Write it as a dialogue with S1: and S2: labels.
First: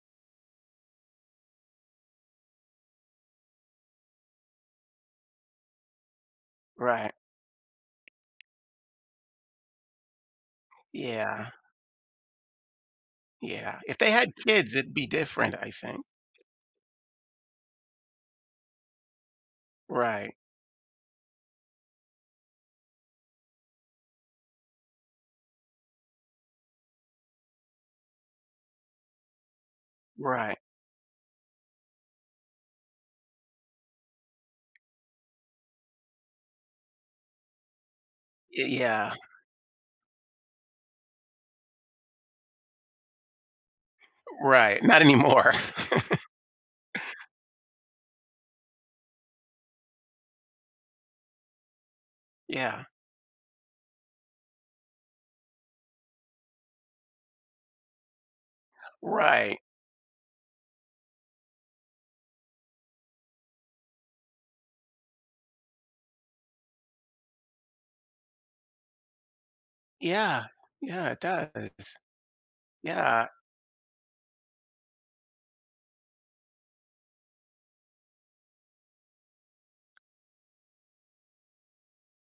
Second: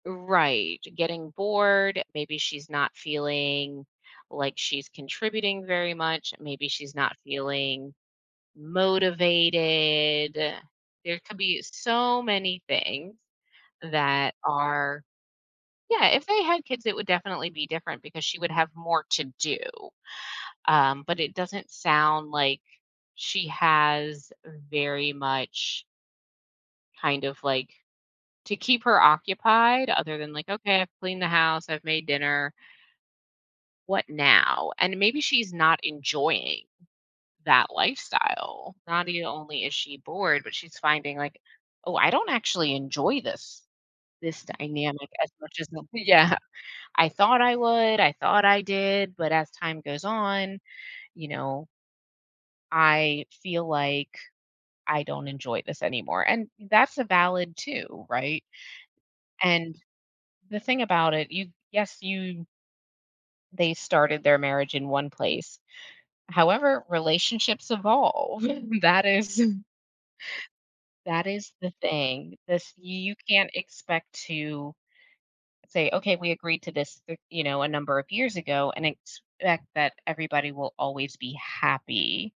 S1: Right. Getting bored, maybe she's not feeling like she's contributing very much. Maybe she's
S2: Right.
S1: not feeling motivated. There could
S2: Yeah.
S1: be so many things
S2: Yeah. If they
S1: that
S2: had kids, it'd
S1: are
S2: be different, I think.
S1: Yeah, if they had kids, it would definitely be different because she would have more to do.
S2: Right.
S1: Um, but it doesn't sound like she has very much kind of like to keep her occupied other than like,
S2: Right.
S1: "Okay, I've cleaned the house. I've made dinner" What now? And maybe she's not enjoying that
S2: Y
S1: lifestyle. Not
S2: Yeah.
S1: e only is she bored, but she's finding like, "Oh, I don't actually enjoy this this
S2: Right. Not
S1: dynamic as
S2: anymore.
S1: much as I" Yeah. "I thought I would. I thought I did." But as time goes on, you know
S2: Yeah.
S1: "I feel like I don't enjoy this anymore." And that's a valid too, right?
S2: Right.
S1: And the thing about it, you yes, you they started their marriage in one place. However, relationships evolve. That is
S2: Yeah. Yeah, it
S1: that is the
S2: does.
S1: thing. This you
S2: Yeah.
S1: can't expect to say, "Okay, we agreed to this, you know, a number of years ago and expect that everybody will always be happy."